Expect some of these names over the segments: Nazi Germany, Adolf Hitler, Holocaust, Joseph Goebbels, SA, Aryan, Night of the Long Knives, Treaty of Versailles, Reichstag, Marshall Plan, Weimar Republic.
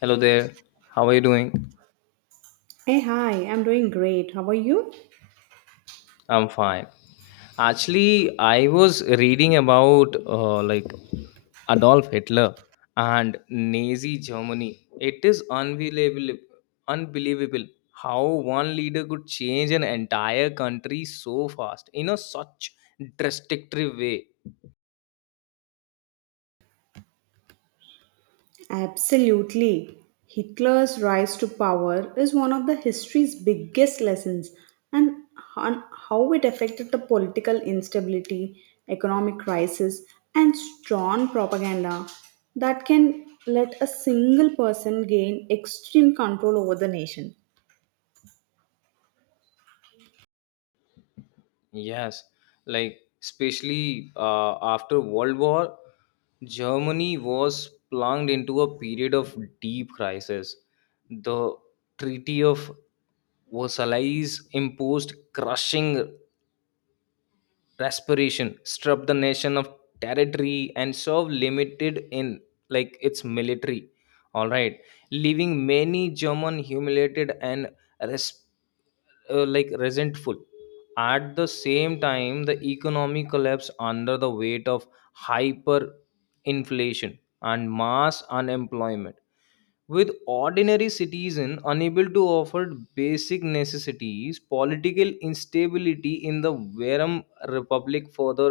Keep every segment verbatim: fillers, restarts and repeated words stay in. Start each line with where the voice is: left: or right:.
left: Hello there. How are you doing?
right: Hey, hi, I'm doing great. How are you?
left: I'm fine. Actually, I was reading about uh, like Adolf Hitler and Nazi Germany. It is unbelievable, unbelievable how one leader could change an entire country so fast in a such drastic way.
right: Absolutely. Hitler's rise to power is one of the history's biggest lessons and on how it affected the political instability, economic crisis, and strong propaganda that can let a single person gain extreme control over the nation.
left: Yes, like especially uh, after World War, Germany was plunged into a period of deep crisis. The Treaty of Versailles imposed crushing Respiration strip the nation of territory and serve limited in like its military. All right, leaving many German humiliated and res- uh, like resentful. At the same time, the economy collapsed under the weight of hyperinflation and mass unemployment with ordinary citizen unable to afford basic necessities political instability in the verum republic further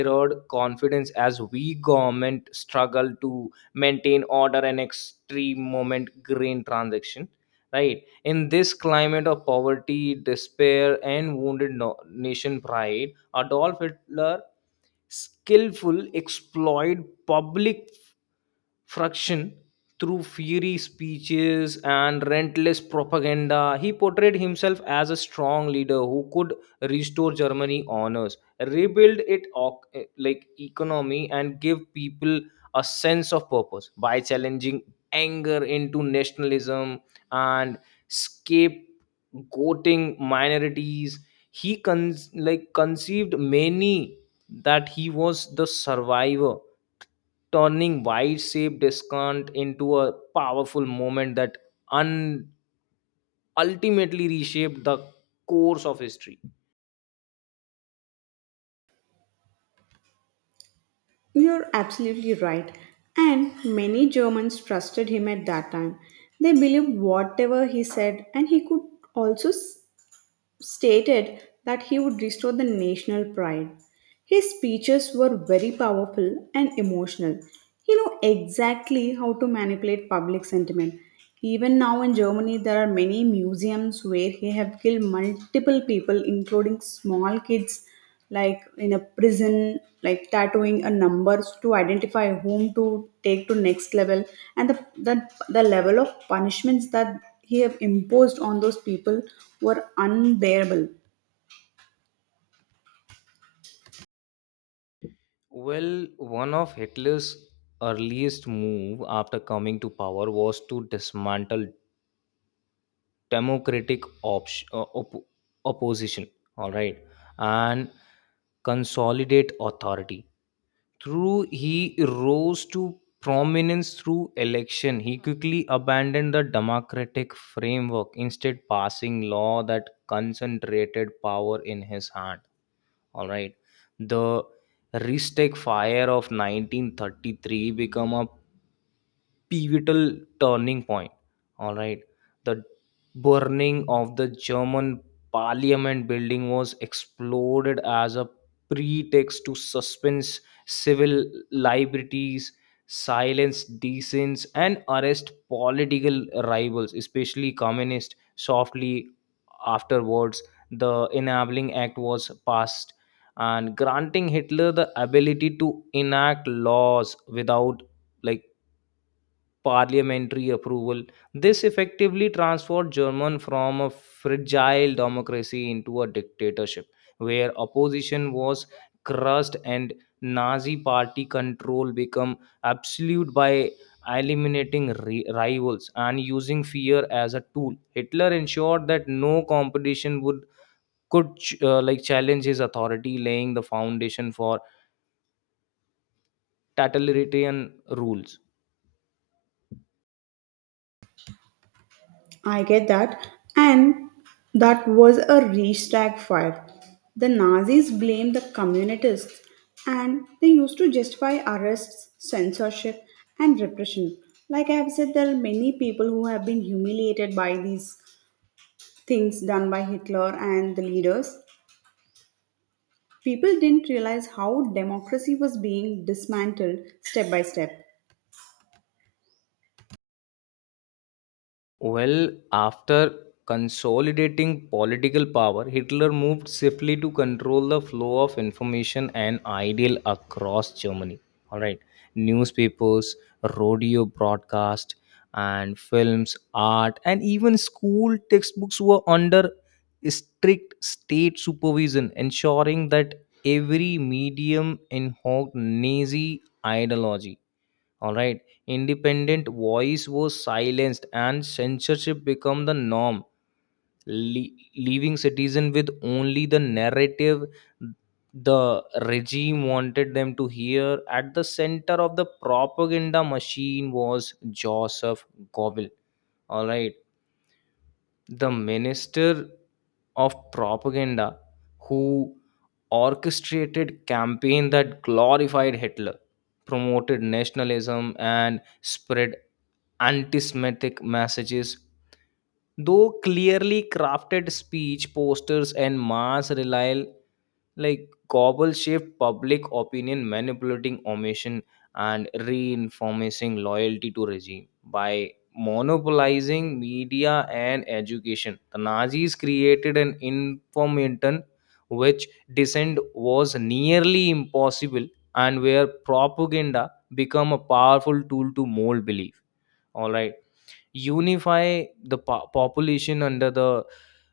left: erode confidence as weak government struggle to maintain order and extreme moment grain transaction right in this climate of poverty despair and wounded no- nation pride Adolf Hitler skillful exploit public fraction through fiery speeches and relentless propaganda. He portrayed himself as a strong leader who could restore Germany honors, rebuild it oc- eh, like economy, and give people a sense of purpose by challenging anger into nationalism and scapegoating minorities. He con- like conceived many that he was the survivor turning wide shape discount into a powerful moment that un- ultimately reshaped the course of history.
right: You're absolutely right. And many Germans trusted him at that time. They believed whatever he said, and he could also s- stated that he would restore the national pride. His speeches were very powerful and emotional. He knew exactly how to manipulate public sentiment. Even now in Germany, there are many museums where he have killed multiple people, including small kids like in a prison like tattooing a numbers to identify whom to take to next level and the the, the level of punishments that he have imposed on those people were unbearable.
left: Well, one of Hitler's earliest move after coming to power was to dismantle democratic op- uh, op- opposition, all right, and consolidate authority. Through he rose to prominence through election. He quickly abandoned the democratic framework, instead passing law that concentrated power in his hand. All right, the Ristek fire of nineteen thirty-three become a pivotal turning point. All right, the burning of the German parliament building was exploded as a pretext to suspend civil liberties, silence dissents, and arrest political rivals, especially communists. Softly afterwards, the enabling act was passed and granting Hitler the ability to enact laws without like parliamentary approval. This effectively transformed Germany from a fragile democracy into a dictatorship, where opposition was crushed and Nazi party control became absolute by eliminating ri- rivals and using fear as a tool. Hitler ensured that no competition would could ch- uh, like challenge his authority, laying the foundation for totalitarian rules.
right: I get that. And that was a Reichstag fire. The Nazis blamed the communists and they used to justify arrests, censorship, and repression. Like I have said, there are many people who have been humiliated by these things done by Hitler and the leaders, people didn't realize how democracy was being dismantled step by step.
left: Well, after consolidating political power, Hitler moved swiftly to control the flow of information and ideal across Germany. All right, newspapers, radio broadcast, and films, art, and even school textbooks were under strict state supervision, ensuring that every medium invoked Nazi ideology, all right. Independent voice was silenced and censorship became the norm, le- leaving citizen with only the narrative the regime wanted them to hear. At the center of the propaganda machine was Joseph Goebbels. All right. The minister of propaganda who orchestrated campaign that glorified Hitler, promoted nationalism and spread anti-semitic messages though clearly crafted speech posters and mass rely, like gobble shift public opinion manipulating omission and reinforcing loyalty to regime by monopolizing media and education the Nazis created an information which dissent was nearly impossible and where propaganda become a powerful tool to mold belief, all right, unify the po- population under the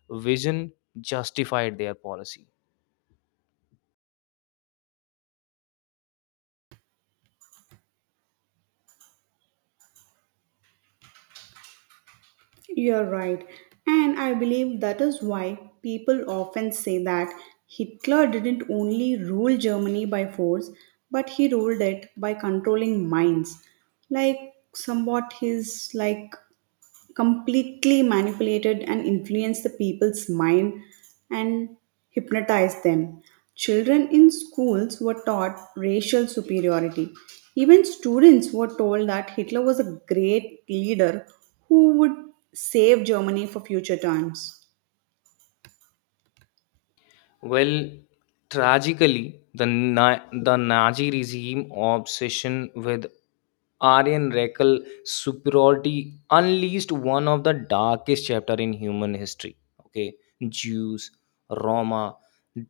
left: vision justified their policy.
right: You're right. And I believe that is why people often say that Hitler didn't only rule Germany by force, but he ruled it by controlling minds. Like somewhat his like completely manipulated and influenced the people's mind and hypnotized them. Children in schools were taught racial superiority. Even students were told that Hitler was a great leader who would save Germany for future times.
left: Well, tragically, the, Na- the Nazi regime obsession with Aryan Rekel superiority unleashed one of the darkest chapter in human history. Okay, Jews, Roma,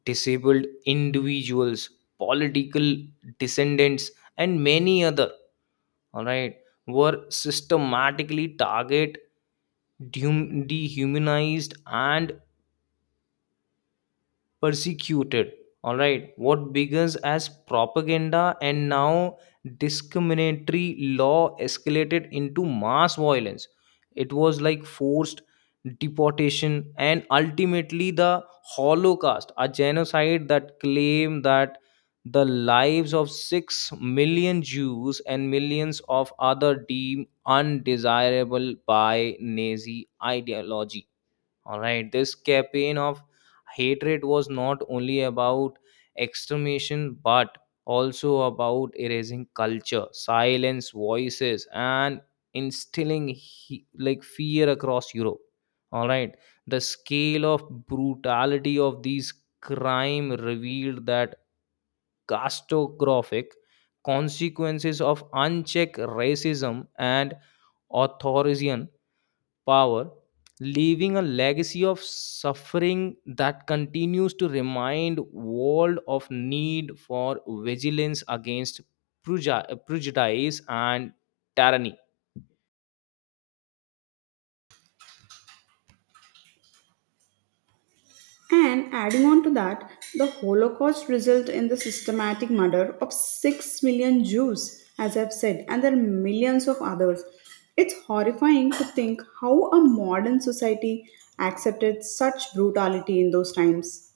left: disabled individuals, political descendants, and many other, all right, were systematically target, dehum- dehumanized and persecuted. All right, what begins as propaganda and now discriminatory law escalated into mass violence. It was like forced deportation and ultimately the Holocaust, a genocide that claimed that the lives of six million Jews and millions of other deemed undesirable by Nazi ideology. All right, this campaign of hatred was not only about extermination but also about erasing culture, silence, voices, and instilling he- like fear across Europe. All right, the scale of brutality of these crime revealed that catastrophic consequences of unchecked racism and authoritarianism power, leaving a legacy of suffering that continues to remind world of need for vigilance against preju- prejudice and tyranny.
right: And adding on to that, the Holocaust resulted in the systematic murder of six million Jews, as I've said, and there are millions of others. It's horrifying to think how a modern society accepted such brutality in those times.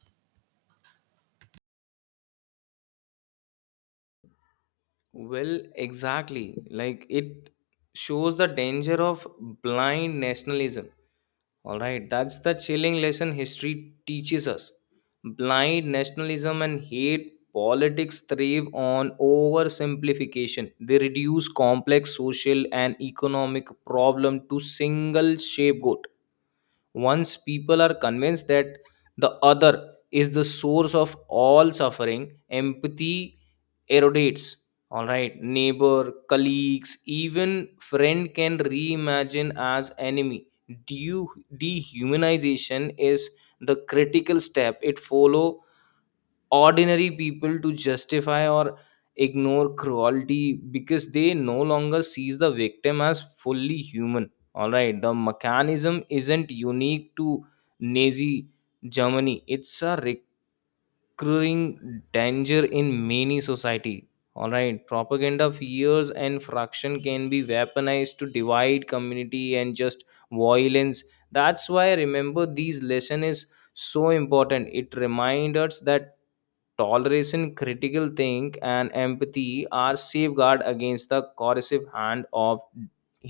left: Well, exactly. Like it shows the danger of blind nationalism. All right, that's the chilling lesson history teaches us. Blind nationalism and hate politics thrive on oversimplification. They reduce complex social and economic problem to single shape goal. Once people are convinced that the other is the source of all suffering, empathy erodates. All right, neighbor, colleagues, even friend can reimagine as enemy. Deu- Dehumanization is the critical step. It follow ordinary people to justify or ignore cruelty because they no longer sees the victim as fully human. All right, the mechanism isn't unique to Nazi Germany. It's a recurring danger in many society. All right, propaganda fears and fraction can be weaponized to divide community and just violence. That's why remember these lesson is so important. It reminds us that toleration, critical think and empathy are safeguard against the corrosive hand of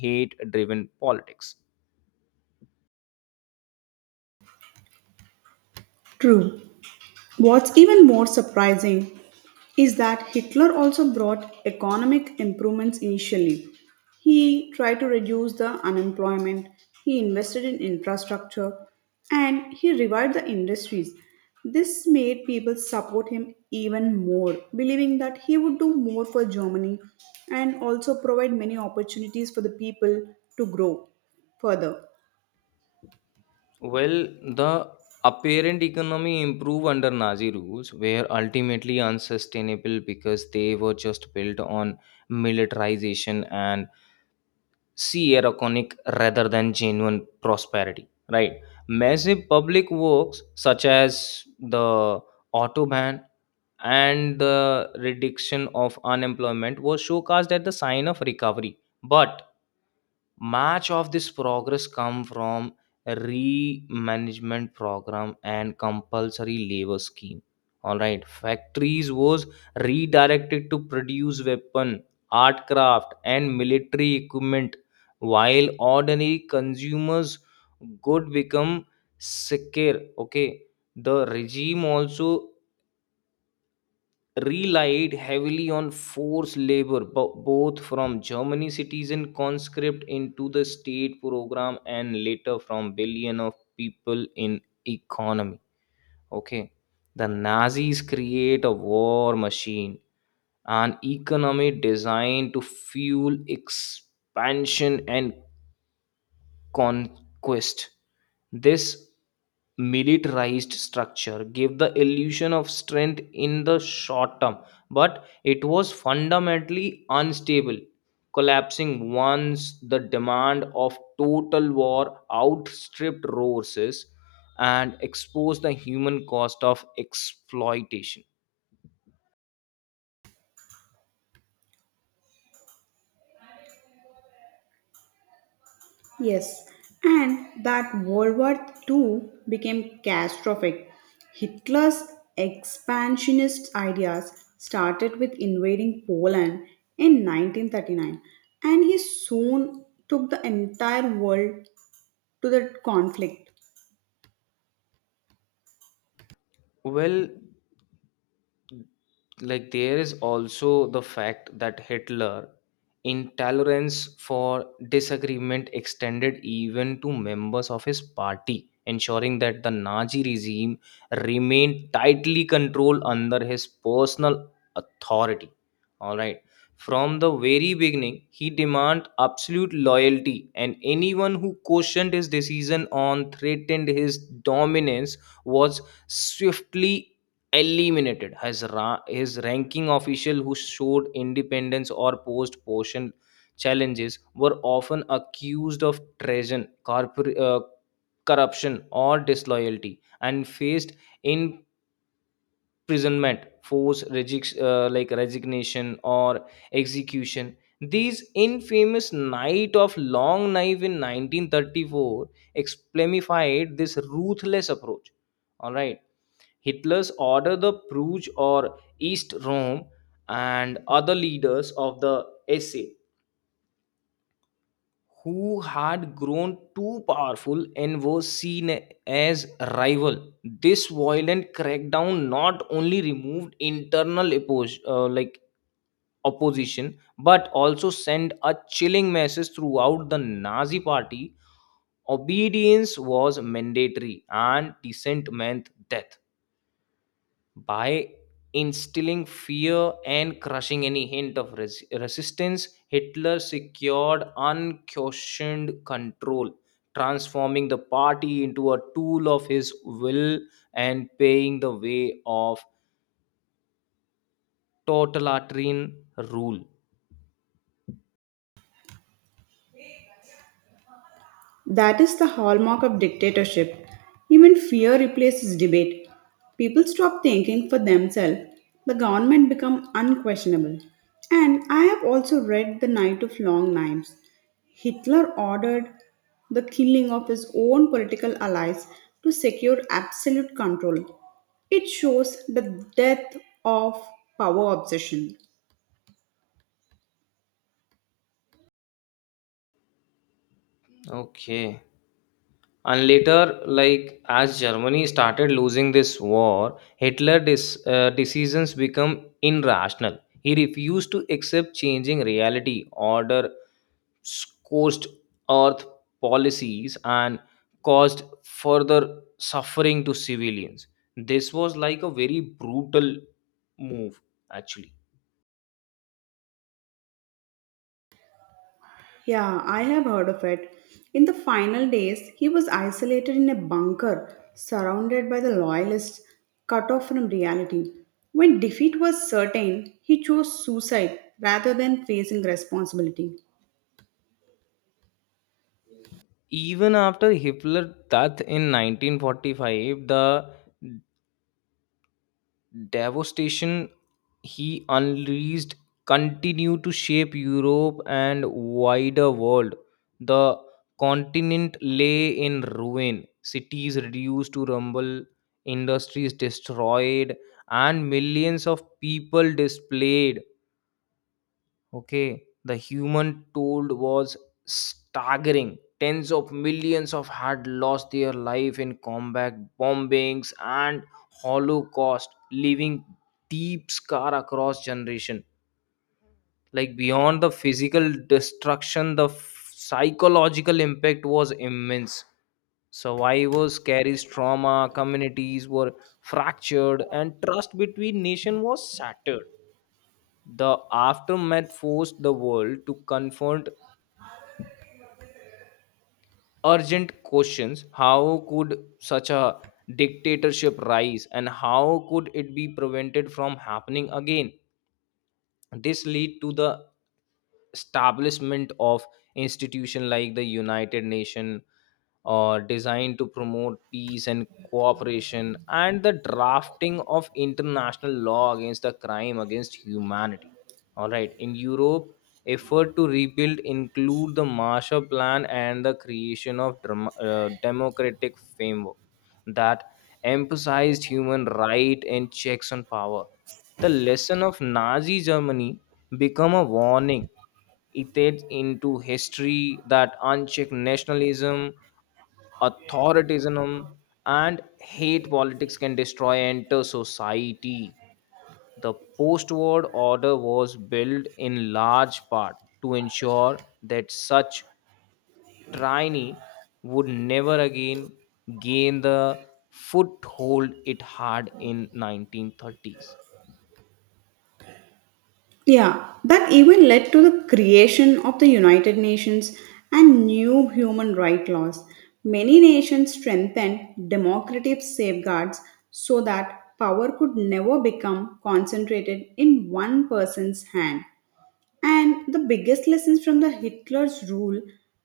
left: hate driven politics.
right: True. What's even more surprising is that Hitler also brought economic improvements initially. He tried to reduce the unemployment, he invested in infrastructure, and he revived the industries. This made people support him even more, believing that he would do more for Germany and also provide many opportunities for the people to grow further.
left: Well, the apparent economy improved under Nazi rules were ultimately unsustainable because they were just built on militarization and see ironic rather than genuine prosperity. Right, massive public works such as the auto ban and the reduction of unemployment was showcased at the sign of recovery, but much of this progress come from remanagement program and compulsory labor scheme. All right, factories was redirected to produce weapon, art craft and military equipment while ordinary consumers good become secure. Okay, the regime also relied heavily on forced labor, bo- both from Germany citizen conscript into the state program and later from billion of people in economy. Okay, the Nazis create a war machine, an economy designed to fuel expansion and conquest. This militarized structure gave the illusion of strength in the short term, but it was fundamentally unstable, collapsing once the demand of total war outstripped resources and exposed the human cost of exploitation.
right: Yes, and that World War Two became catastrophic. Hitler's expansionist ideas started with invading Poland in nineteen thirty-nine, and he soon took the entire world to the conflict.
left: Well, like there is also the fact that Hitler intolerance for disagreement extended even to members of his party ensuring that the Nazi regime remained tightly controlled under his personal authority. All right, from the very beginning he demanded absolute loyalty and anyone who questioned his decision on threatened his dominance was swiftly eliminated. His, ra- his ranking official who showed independence or posed portion challenges were often accused of treason, corpor- uh, corruption or disloyalty and faced imprisonment, forced reject, uh, like resignation or execution. These infamous night of long knife in nineteen thirty-four exemplified this ruthless approach. All right, Hitler's order the Pruge or East Rome and other leaders of the S A who had grown too powerful and were seen as rival. This violent crackdown not only removed internal oppos- uh, like opposition but also sent a chilling message throughout the Nazi party. Obedience was mandatory and dissent meant death. By instilling fear and crushing any hint of res- resistance Hitler secured unquestioned control, transforming the party into a tool of his will and paving the way of totalitarian rule.
right: That is the hallmark of dictatorship. Even fear replaces debate. People stop thinking for themselves. The government become unquestionable. And I have also read The Night of Long Knives. Hitler ordered the killing of his own political allies to secure absolute control. It shows the death of power obsession.
left: Okay, and later, like as Germany started losing this war, Hitler dis- uh, decisions become irrational. He refused to accept changing reality, order scorched earth policies, and caused further suffering to civilians. This was like a very brutal move, actually.
right: Yeah, I have heard of it. In the final days, he was isolated in a bunker, surrounded by the loyalists, cut off from reality. When defeat was certain, he chose suicide rather than facing responsibility.
left: Even after Hitler's death in nineteen forty-five, the devastation he unleashed continued to shape Europe and wider world. The continent lay in ruin, cities reduced to rubble, industries destroyed, and millions of people displaced. Okay, the human toll was staggering. Tens of millions of had lost their life in combat bombings and Holocaust, leaving deep scar across generation. Like beyond the physical destruction, the f- psychological impact was immense. Survivors carries trauma, communities were fractured, and trust between nation was shattered. The aftermath forced the world to confront urgent questions. How could such a dictatorship rise and how could it be prevented from happening again? This lead to the establishment of institution like the United Nation or designed to promote peace and cooperation and the drafting of international law against the crime against humanity. All right, in Europe effort to rebuild include the Marshall Plan and the creation of dram- uh, democratic framework that emphasized human right and checks on power. The lesson of Nazi Germany become a warning etched into history that unchecked nationalism, authoritarianism, and hate politics can destroy entire society. The post-war order was built in large part to ensure that such tyranny would never again gain the foothold it had in nineteen thirties.
right: Yeah, that even led to the creation of the United Nations and new human rights laws. Many nations strengthened democratic safeguards so that power could never become concentrated in one person's hand. And the biggest lessons from the Hitler's rule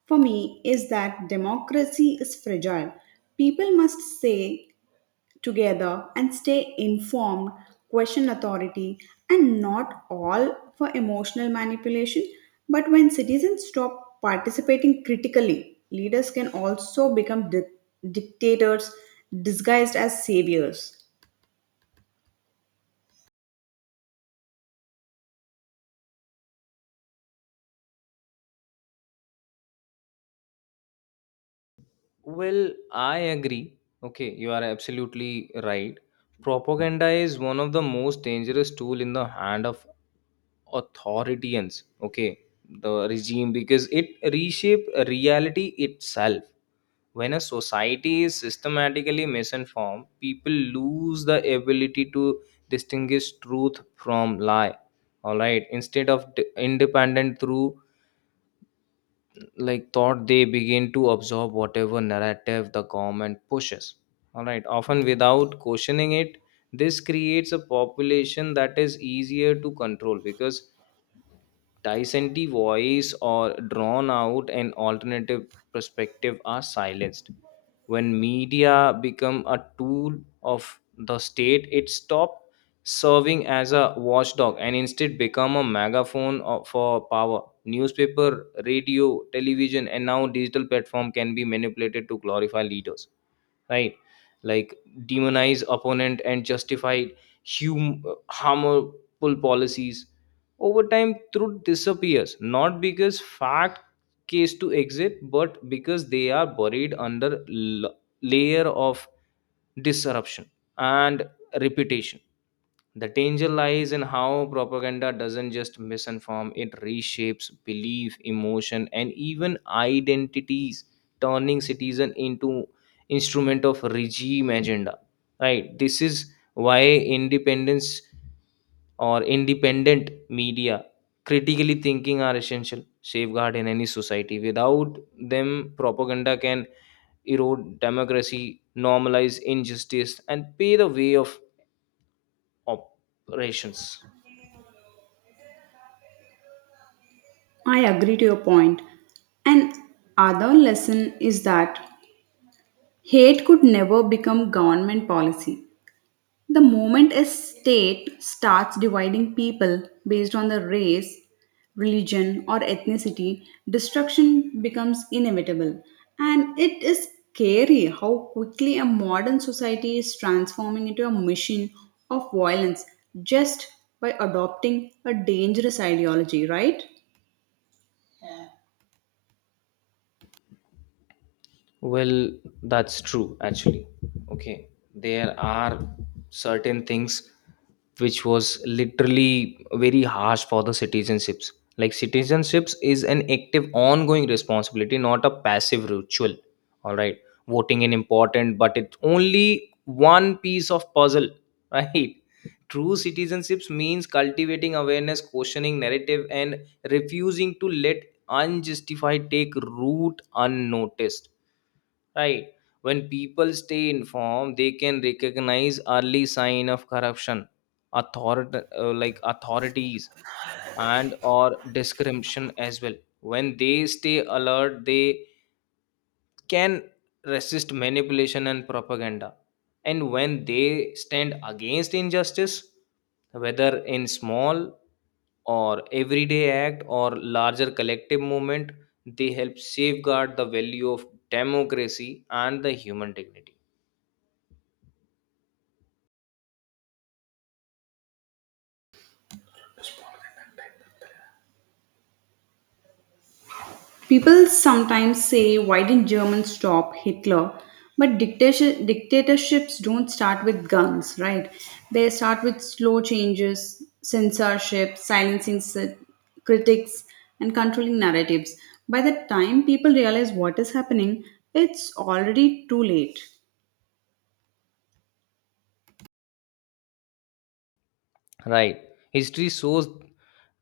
right: for me is that democracy is fragile. People must say together and stay informed, question authority, and not all for emotional manipulation. But when citizens stop participating critically, leaders can also become di- dictators disguised as saviors.
left: Well, I agree. Okay, you are absolutely right. Propaganda is one of the most dangerous tool in the hand of authoritarians. Okay, the regime because it reshape reality itself. When a society is systematically misinformed, people lose the ability to distinguish truth from lie. All right, instead of d- independent through like thought, they begin to absorb whatever narrative the government pushes, all right, often without questioning it. This creates a population that is easier to control because dissentee voice or drawn out and alternative perspective are silenced. When media become a tool of the state, it stopped serving as a watchdog and instead become a megaphone of- for power. Newspaper, radio, television, and now digital platform can be manipulated to glorify leaders, right, like, demonize opponent, and justify hum- harmful policies. Over time truth disappears, not because fact case to exit, but because they are buried under l- layer of disruption and reputation. The danger lies in how propaganda doesn't just misinform, it reshapes belief, emotion, and even identities, turning citizen into instrument of regime agenda. Right? This is why independence or independent media, critically thinking are essential safeguard in any society. Without them, propaganda can erode democracy, normalize injustice, and pay the way of operations.
right: I agree to your point. And other lesson is that hate could never become government policy. The moment a state starts dividing people based on the race, religion, or ethnicity, destruction becomes inevitable. And it is scary how quickly a modern society is transforming into a machine of violence just by adopting a dangerous ideology, right?
left: Well, that's true actually. Okay, there are certain things which was literally very harsh for the citizenships. Like, citizenships is an active, ongoing responsibility, not a passive ritual. All right, voting is important, but it's only one piece of puzzle, right? True citizenships means cultivating awareness, questioning narrative, and refusing to let unjustified take root unnoticed, right? When people stay informed, they can recognize early sign of corruption, authority, uh, like, authorities and or discrimination as well. When they stay alert, they can resist manipulation and propaganda. And when they stand against injustice, whether in small or everyday act or larger collective movement, they help safeguard the value of democracy and the human dignity.
right: People sometimes say, why didn't Germans stop Hitler? But dictatorship, dictatorships don't start with guns, right? They start with slow changes, censorship, silencing s- critics, and controlling narratives. By the time people realize what is happening, it's already too late.
left: Right. History shows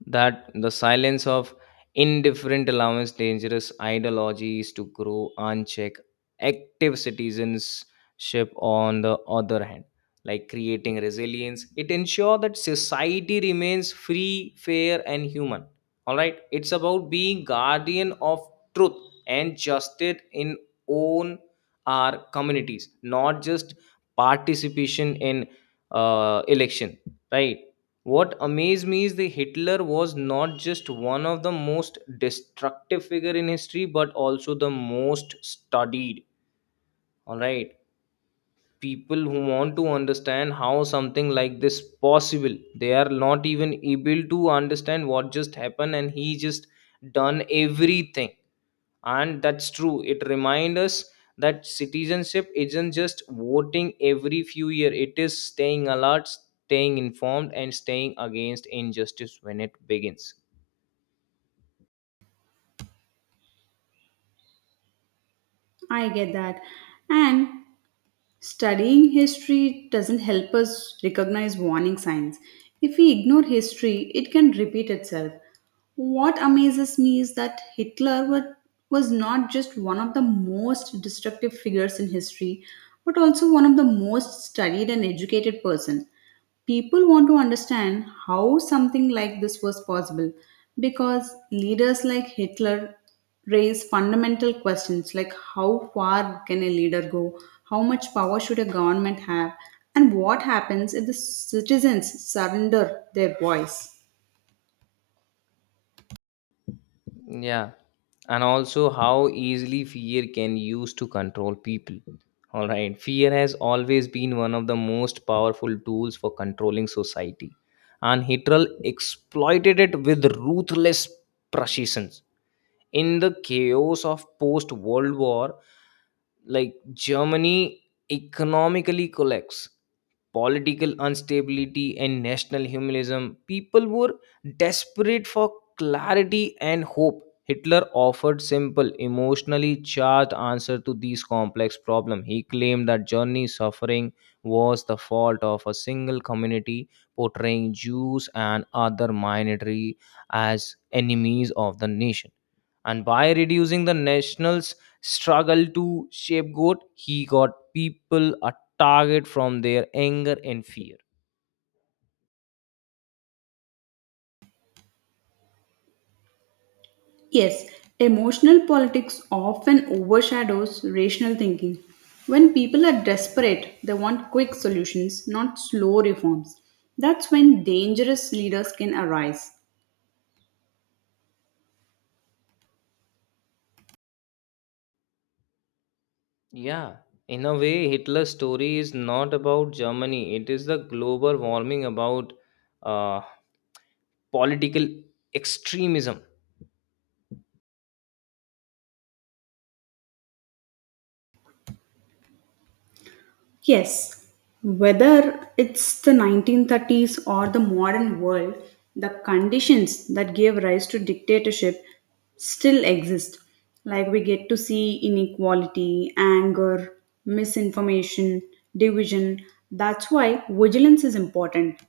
left: that the silence of indifferent allows dangerous ideologies to grow unchecked. Active citizenship, on the other hand, like creating resilience, it ensures that society remains free, fair, and human. All right. It's about being guardian of truth and justice in own our communities, not just participation in uh, election. Right, what amazed me is that Hitler was not just one of the most destructive figure in history, but also the most studied. All right, people who want to understand how something like this possible, they are not even able to understand what just happened, and he just done everything. And that's true, it reminds us that citizenship isn't just voting every few years, it is staying alert, staying informed, and staying against injustice when it begins.
right: I get that. And studying history doesn't help us recognize warning signs. If we ignore history, it can repeat itself. What amazes me is that Hitler wa- was not just one of the most destructive figures in history, but also one of the most studied and educated person. People want to understand how something like this was possible because leaders like Hitler raise fundamental questions like how far can a leader go, how much power should a government have, and what happens if the citizens surrender their voice.
left: Yeah, and also how easily fear can use to control people. All right, fear has always been one of the most powerful tools for controlling society, and Hitler exploited it with ruthless precision. In the chaos of post world war, like, Germany, economically collapse, political instability and national humanism, people were desperate for clarity and hope. Hitler offered simple, emotionally charged answer to these complex problems. He claimed that Germany's suffering was the fault of a single community, portraying Jews and other minority as enemies of the nation, and by reducing the nationals struggle to scapegoat, he got people a target from their anger and fear.
right: Yes, emotional politics often overshadows rational thinking. When people are desperate, they want quick solutions, not slow reforms. That's when dangerous leaders can arise.
left: Yeah, in a way, Hitler's story is not about Germany, it is the global warming about uh, political extremism.
right: Yes, whether it's the nineteen thirties or the modern world, the conditions that gave rise to dictatorship still exist. Like we get to see inequality, anger, misinformation, division. That's why vigilance is important.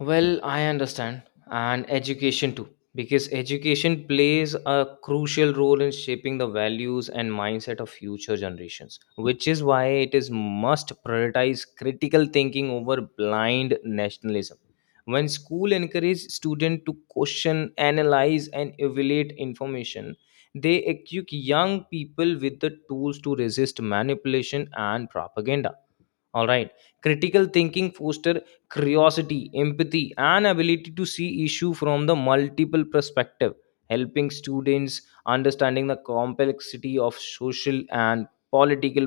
left: Well, I understand, and education too, because education plays a crucial role in shaping the values and mindset of future generations, which is why it is must prioritize critical thinking over blind nationalism. When school encourage students to question, analyze, and evaluate information, they equip young people with the tools to resist manipulation and propaganda, all right. Critical thinking foster curiosity, empathy, and ability to see issue from the multiple perspective, helping students understanding the complexity of social and political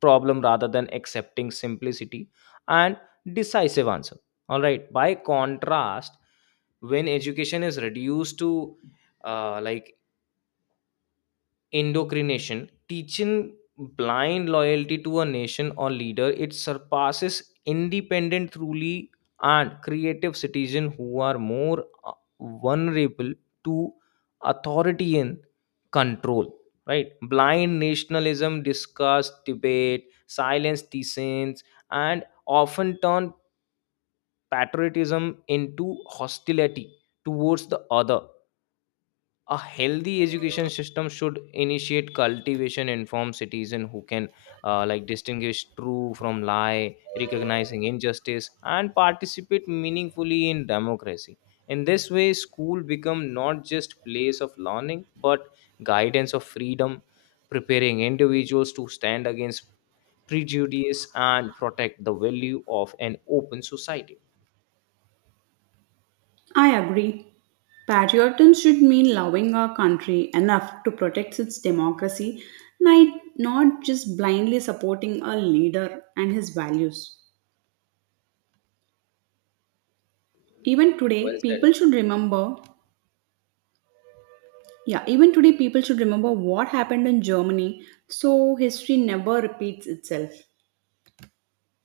left: problem rather than accepting simplicity and decisive answer. All right. By contrast, when education is reduced to, uh, like, indoctrination, teaching blind loyalty to a nation or leader, it surpasses independent truly and creative citizens who are more uh, vulnerable to authoritarian control. Right, blind nationalism discuss debate, silence dissents, and often turn patriotism into hostility towards the other. A healthy education system should initiate cultivation inform citizen who can, uh, like, distinguish true from lie, recognizing injustice and participate meaningfully in democracy. In this way, school become not just place of learning but guidance of freedom, preparing individuals to stand against prejudice and protect the value of an open society.
right: I agree. Patriotism should mean loving our country enough to protect its democracy, not not just blindly supporting a leader and his values. Even
left: Well
right: today,
left: said.
right: people should remember, yeah, even today, people should remember what happened in Germany so history never repeats itself.